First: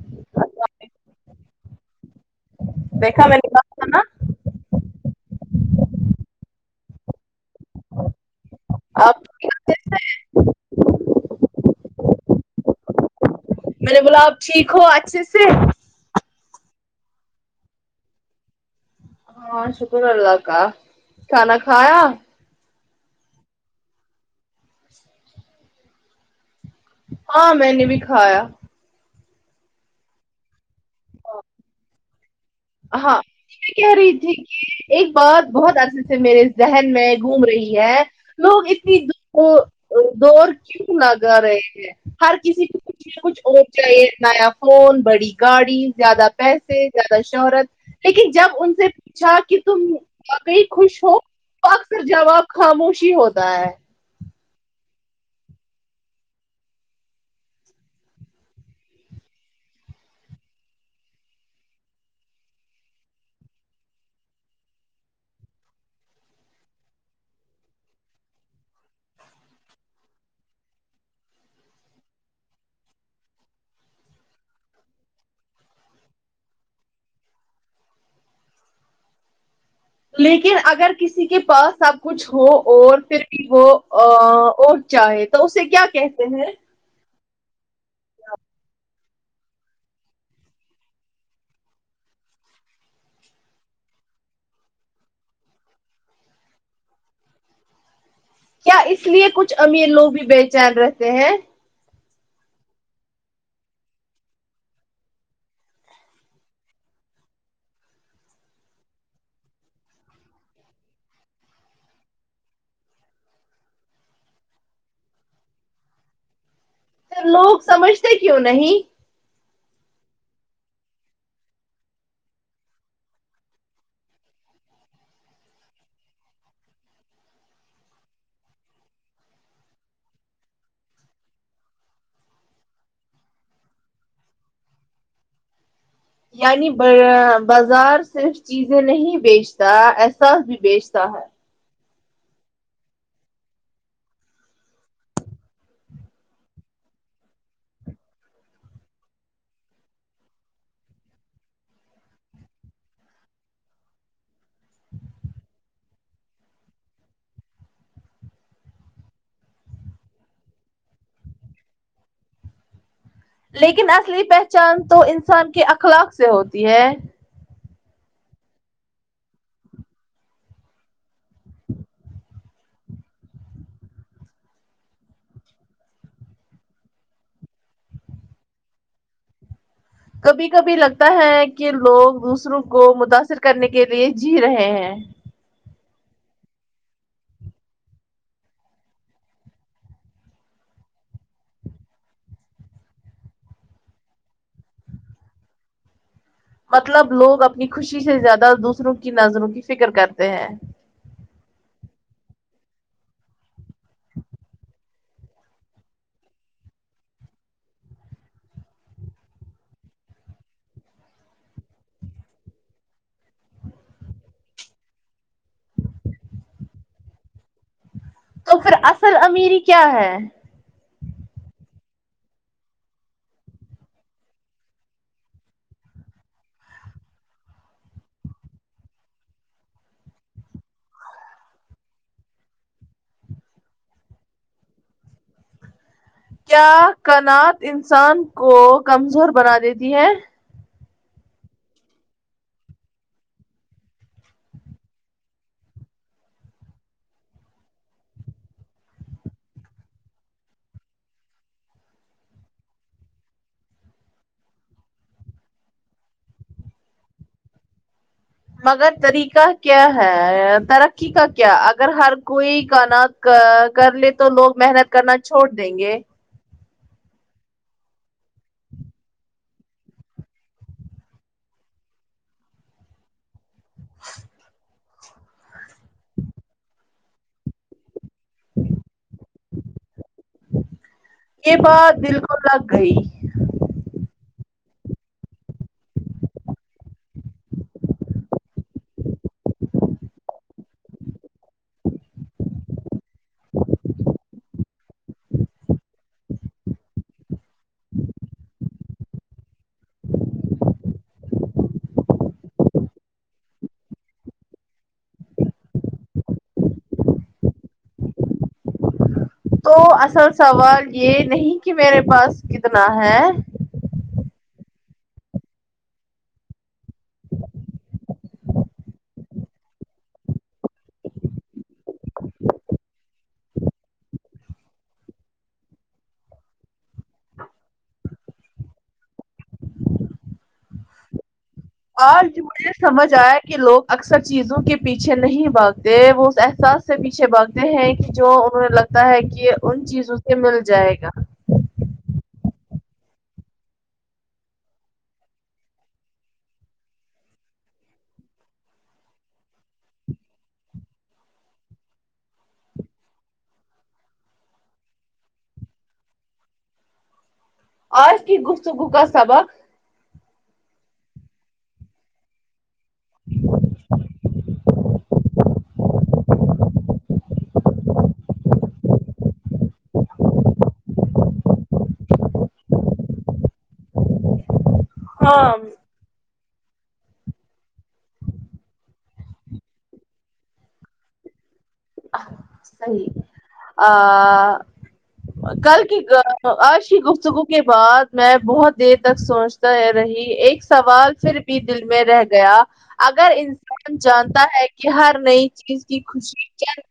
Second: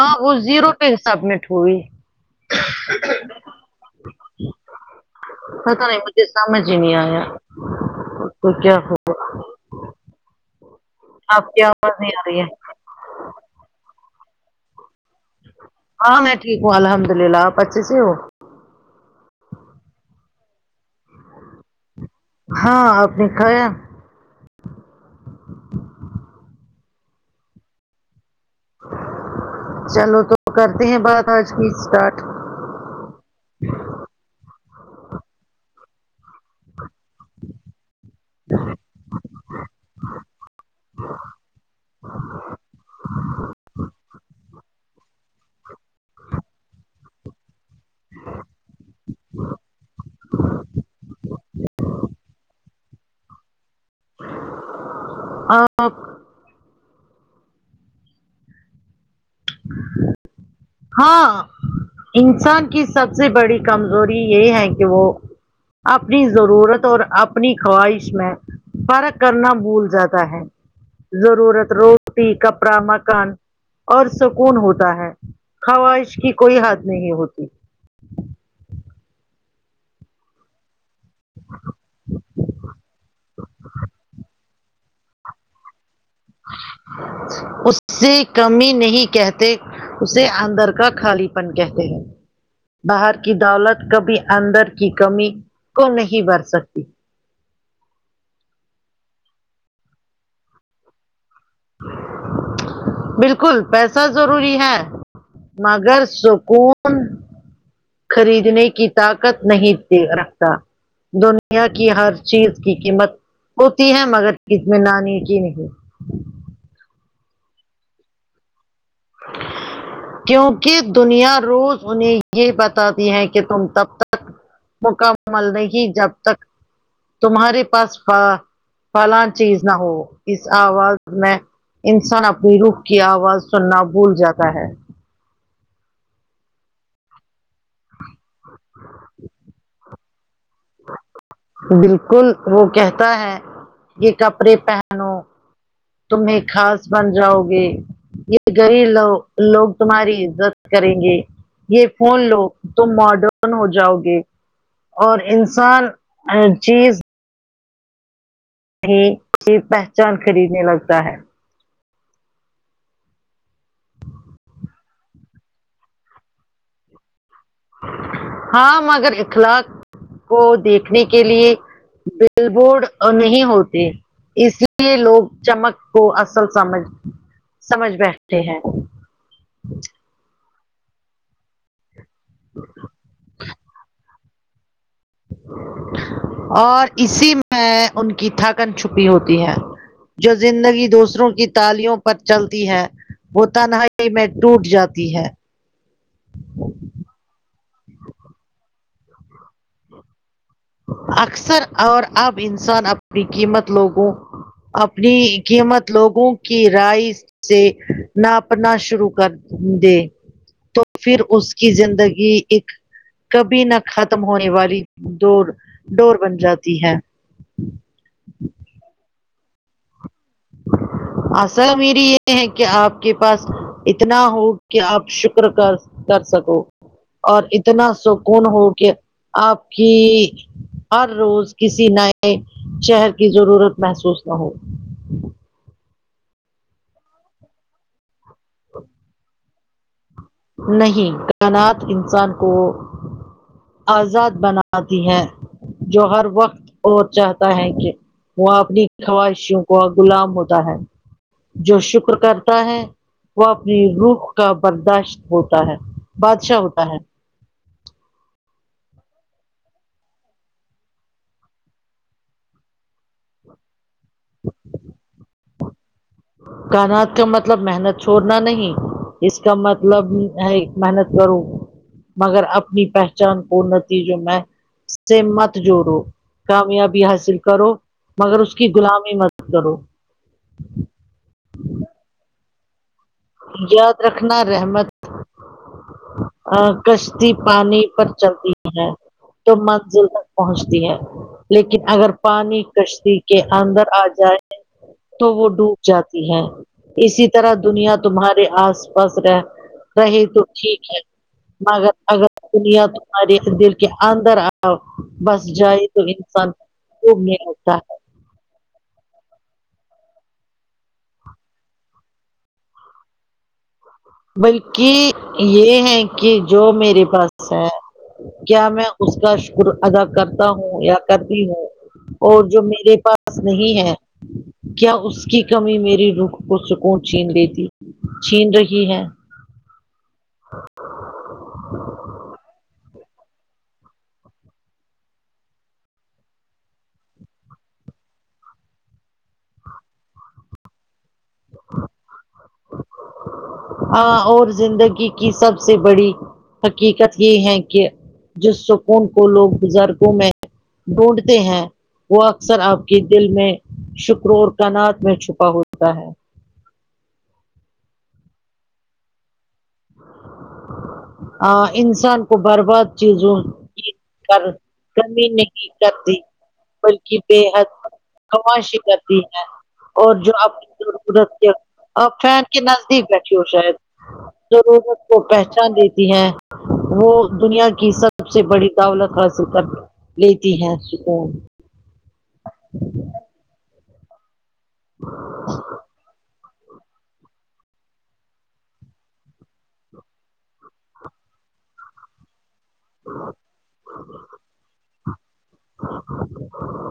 ہاں وہ زیرو پے سبمٹ ہوئی دیکھا میں نے کہا تھا نا پتا نہیں مجھے سمجھ ہی نہیں آیا تو کیا آپ آپ کی آواز نہیں آ رہی ہے میں نے بولا اپ ٹھیک ہو اچھے سے ہاں میں ٹھیک ہوں الحمد للہ آپ اچھے سے ہو ہاں شکر اللہ کا کھانا کھایا ہاں آپ نے کھایا ہاں میں نے بھی کھایا چلو تو کرتے ہیں بات آج کی اسٹارٹ ہاں یہ کہہ رہی تھی ایک بات بہت اچھے سے میرے ذہن میں گھوم رہی ہے لوگ اتنی دور کیوں لگا رہے ہیں ہر کسی کو کچھ نہ کچھ اور [inaudible] چنایا فون بڑی گاڑی زیادہ پیسے زیادہ شہرت لیکن جب ان سے پوچھا کہ تم وقعی خوش ہو تو اکثر جواب خاموشی ہوتا ہے آنکھ ہاں انسان کی سب سے بڑی کمزوری یہ ہے کہ وہ اپنی ضرورت اور اپنی خواہش میں فرق کرنا بھول جاتا ہے ضرورت روٹی کپڑا مکان اور سکون ہوتا ہے خواہش کی کوئی حد نہیں ہوتی لیکن اگر کسی کے پاس آپ کچھ ہو اور پھر بھی وہ ا اور چاہے تو اسے کیا کہ اس سے کمی نہیں کہتے اسے اندر کا خالی پن کہتے ہیں باہر کی دولت کبھی اندر کی کمی کو نہیں بھر سکتی کیا اس لیے کچھ امیر لوگ بھی بےچین رہتے ہیں بالکل پیسہ ضروری ہے مگر سکون خریدنے کی طاقت نہیں دی رکھتا دنیا کی ہر چیز کی قیمت ہوتی ہے مگر اطمینانی کی نہیں لوگ سمجھتے کیوں نہیں کیونکہ دنیا روز انہیں یہ بتاتی ہے کہ تم تب تک مکمل نہیں جب تک تمہارے پاس پلاں چیز نہ ہو اس آواز میں انسان اپنی رخ کی آواز سننا بھول جاتا ہے یعنی برا بازار صرف چیزیں نہیں بیچتا احساس بھی بیچتا ہے بالکل وہ کہتا ہے کہ کپڑے پہن ن نو تم ایک خاص بن جاؤ گے یہ غریب لو لوگ تمہاری عزت کریں گے یہ فون لو تو ماڈرن ہو جاؤ گے اور انسان ہر چیز یہ پہچان خریدنے لگتا ہے لیکن اصلی پہچان تو انسان کے اخلاق سے ہوتی ہے ہاں مگر اخلاق کو دیکھنے کے لیے بل بورڈ نہیں ہوتے اس لیے لوگ چمک کو اصل سمجھ سمجھ بیٹھتے ہیں کبھی کبھی لگتا ہے کہ لوگ دوسروں کو متاثر کرنے کے لیے جی رہے ہیں اور اسی میں ان کی تھکن چھپی ہوتی ہے جو زندگی دوسروں کی تالیوں پر چلتی ہے وہ تنہائی میں ٹوٹ جاتی ہے مطلب لوگ اپنی خوشی سے زیادہ دوسروں کی نظروں کی فکر کرتے ہیں اکثر اور اب انسان اپنی قیمت لوگوں اپنی قیمت لوگوں کی رائس جی ناپنا شروع کر د تو پھر اس کی زندگی ایک کبھی نہ ختم ہونے والی ڈور ڈور بن جاتی ہے تو پھر اصل امیری کیا ہے ہ آصل میری یہ ہے کہ آپ کے پاس اتنا ہو کہ آپ شکر کا کر سکو اور اتنا سکون ہو کہ آپ کی ہر روز کسی نئے شہر کی ضرورت محسوس نہ ہو کیا کنات انسان کو کمزور بنا دیتی ہے نہیں کائنات انسان کو آزاد بناتی ہیں جو ہر وقت اور چاہتا ہے کہ وہاں اپنی خواہشوں کو غلام ہوتا ہے جو شکر کرتا ہے وہ اپنی روح کا برداشت ہوتا ہے بادشاہ ہوتا ہے مگر طریقہ کیا ہے ترقی کا کیا اگر ہر کوئی کانا کا کر لے تو لوگ محنت کرنا چھوڑ دیں گے کانات کا مطلب محنت چھوڑنا نہیں اس کا مطلب ہے محنت کروں مگر اپنی پہچان کو نتیجوں میں سے مت جوڑوں کامیابی حاصل کرو مگر اس کی غلامی مت کرو یہ بات دل کو لگ گئی یاد رکھنا رحمت کشتی پانی پر چلتی ہے تو منزل تک پہنچتی ہے لیکن اگر پانی کشتی کے اندر آ جائے تو وہ ڈوب جاتی ہے اسی طرح دنیا تمہارے آس پاس رہ رہے تو ٹھیک ہے مگر اگر دنیا ہمارے دل کے اندر آؤ بس جائے تو انسان خوب نہیں [unintelligible] آتا ہے تو اصل سوال یہ نہیں کہ میرے پاس کتنا ہے بلکہ یہ ہے کہ جو میرے پاس ہے کیا میں اس کا شکر ادا کرتا ہوں یا کرتی ہوں اور جو میرے پاس نہیں ہے کیا اس کی کمی میری روخ کو سکون چھین لیتی چھین رہی ہے آج مجھے سمجھ آئے کہ لوگ اکثر چیزوں کے پیچھے نہیں بھاگتے وہ احساس سے پیچھے بھاگتے ہیں کہ جو انہیں لگتا ہے کہ ان چیزوں سے مل جائے گا ہاں اور زندگی کی سب سے بڑی حقیقت یہ ہے کہ جس سکون کو لوگ بزرگوں میں ڈھونڈتے ہیں وہ اکثر آپ کی دل میں شکر اور کانات میں چھپا ہوتا ہے آج کی گفتگو کا سبق آ انسان کو برباد چیزوں کی کر کرمی نہیں کرتی بلکہ بے حد خاموشی کرتی ہے اور جو آپ کی ضرورت ہے آپ فین کے نزدیک بیٹھی ہو شاید لت کو [unintelligible] ہاں پہچان دیتی ہیں وہ دنیا کی سب سے بڑی دولت حاصل کر لیتی ہے سکون صحیح آ کل کی آج کی گفتگو کے بعد میں بہت دیر تک سوچتا رہی ایک سوال پھر بھی دل میں رہ گیا اگر انسان جانتا ہے کہ ہر نئی چیز کی خوشی دل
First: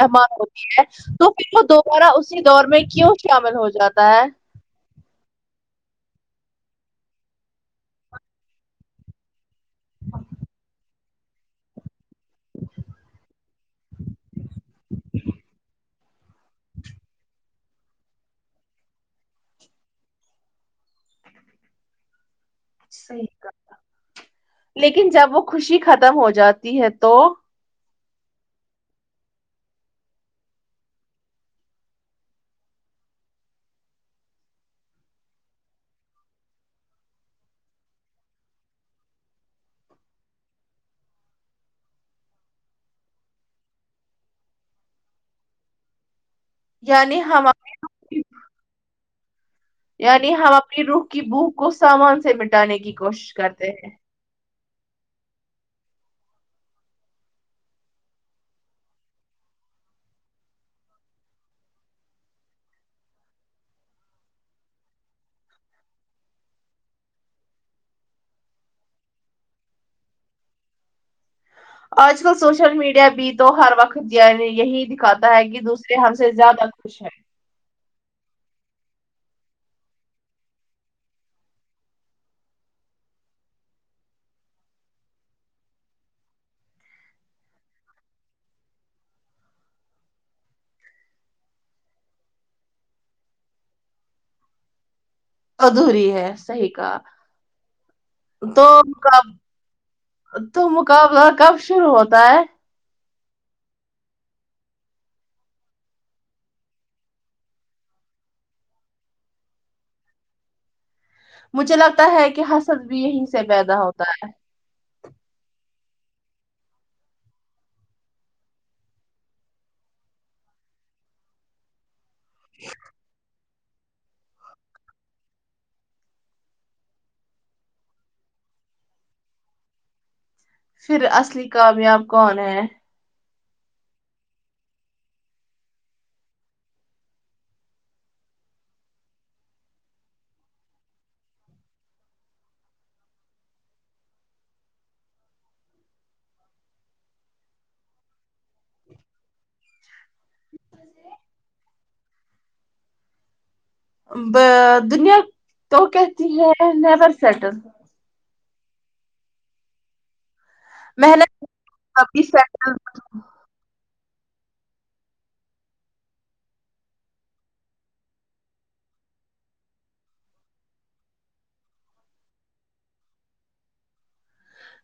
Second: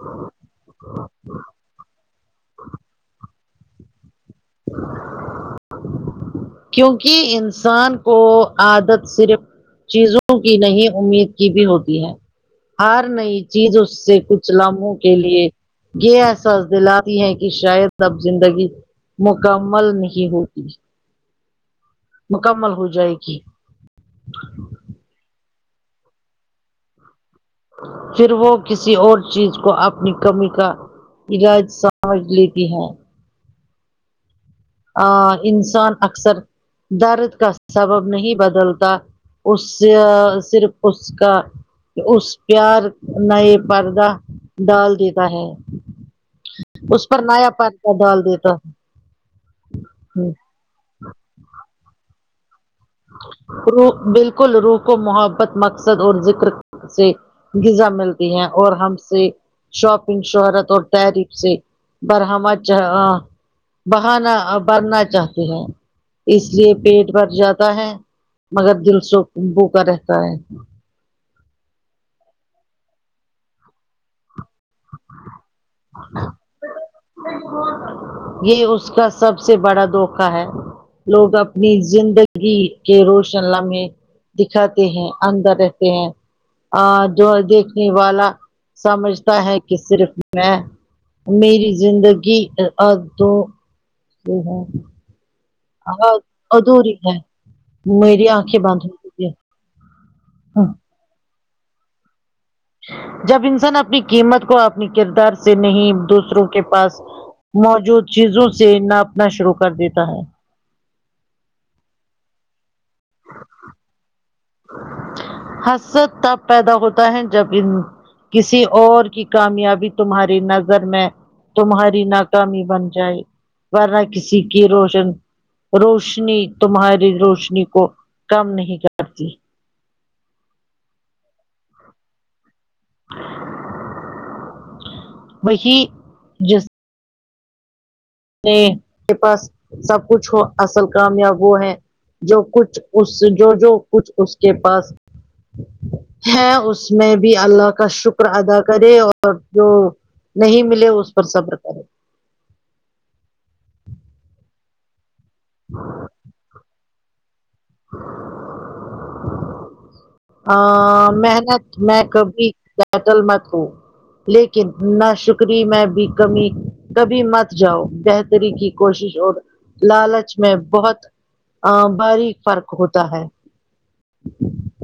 مہمان [unintelligible] ہوتی ہے تو پھر وہ دوبارہ اسی دور میں کیوں شامل ہو جاتا ہے کیونکہ انسان کو عادت صرف چیزوں کی نہیں امید بھی ہوتی ہے ہار نئی چیز اس سے کچھ لمحوں کے لیے یہ احساس دلاتی ہیں کہ شاید اب زندگی مکمل نہیں ہوتی مکمل ہو جائے صحیح گی کہا لیکن جب وہ خوشی ختم ہو جاتی ہے تو پھر وہ کسی اور چیز کو اپنی کمی کا علاج [unintelligible] سمجھ لیتی ہے ا انسان اکثر درد کا سبب نہیں بدلتا اس سے صرف اس کا اس پیار نہ یہ پردہ ڈال دیتا ہے اس پر یعنی ہم نیا پرچا ڈال دیتا ہے یعنی ہم اپنی روح کی بھوک کو سامان سے مٹانے کی کوشش کرتے بالکل روح کو محبت مقصد اور ذکر سے غذا ملتی ہیں اور ہم سے شاپنگ شہرت اور تحریک سے برہمہ بہانا ابھرنا چاہتے ہیں اس لیے پیٹ بھر جاتا مگر دل سکون ہوکے رہتا ہے آج کل سوشل میڈیا بھی تو ہر وقت یہی دکھاتا ہے کہس ہم سے زیادہ خوش ہے یہ اس کا سب سے بڑا دھوکا ہے لوگ اپنی زندگی کے روشن لمحے دکھاتے ہیں اندر رہتے ہیں جو دیکھنے والا سمجھتا ہے کہ صرف میں میری زندگی اب ہے تو ادھوری ہے صحیح کا ہے میری آنکھیں تو بند ہو کا گئی ہیں تو مقابلہ کب شروع ہوتا ہے جب انسان اپنی قیمت کو اپنی کردار سے نہیں دوسروں کے پاس موجود چیزوں سے ناپنا شروع کر دیتا ہے مجھے لگتا ہے کہ حسد بھی یہیں سے پیدا ہوتا ہے حسد تب پیدا ہوتا ہے جب ان کسی اور کی کامیابی تمہاری نظر میں تمہاری بن جائے ورنہ کسی کی روشن روشنی تمہاری روشنی کو کم نہیں کر سب جی پھر اصلی کامیاب کون ہے وہی جس میں کے پاس سب کچھ ہو اصل کامیاب وہ ہے جو کچھ اس جو جو کچھ اس کے پاس ہے اس میں بھی اللہ کا شکر ادا کرے اور جو نہیں ملے اس پر صبر کریں دنیا تو کہتی ہیں نیبر سیٹل محنت میں کبھی بتل مت ہوں لیکن نہ شکری میں بھی کمی کبھی مت جاؤ بہتری کی کوشش اور لالچ میں بہت ا باریک فرق ہوتا ہے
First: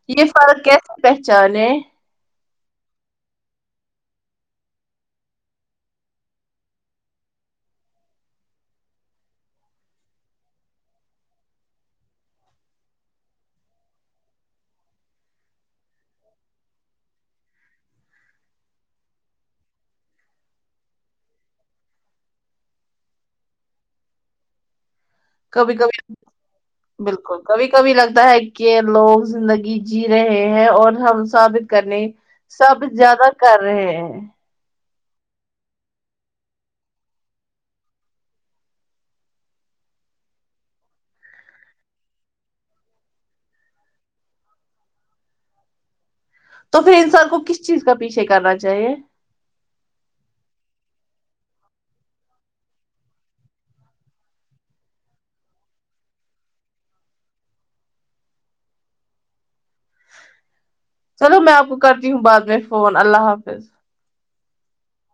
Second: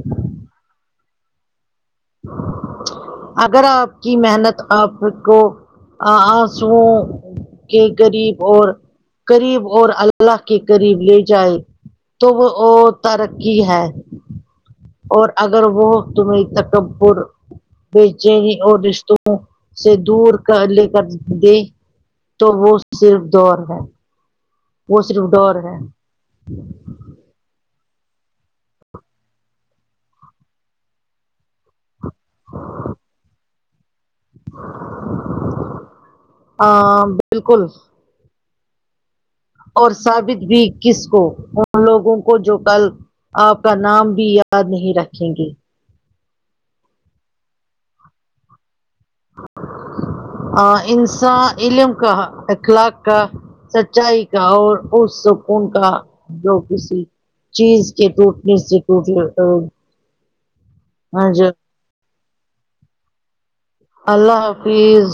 یہ فرق کیسے پہچانے اگر آپ کی محنت آپ کو آنسوں کے غریب اور قریب اور اللہ کے قریب لے جائے تو وہ ترقی ہے اور اگر وہ تمہیں تکبر بیچینی اور رشتوں سے دور کر لے کر دے تو وہ صرف دور ہے [unintelligible] کبھی کبھی بلکل کبھی کبھی لگتا ہے کہ لوگ زندگی جی رہے ہیں اور ہم ثابت کرنے سا بیت زیادہ کر رہے ہیں ہاں بلکل اور ثابت بھی کس کو ان لوگوں کو جو کل آپ کا نام بھی یاد نہیں رکھیں گے تو پھر انسان کو کس چیز کا پیچھے کرنا چاہیے انسان علم کا اخلاق کا سچائی کا اور پر سکون کا جو کسی چیز کے ٹوٹنے سے ٹوٹ لیتا ہوں چلو میں آپ کو کرتی ہوں بعد میں فون اللہ حافظ اللہ حافظ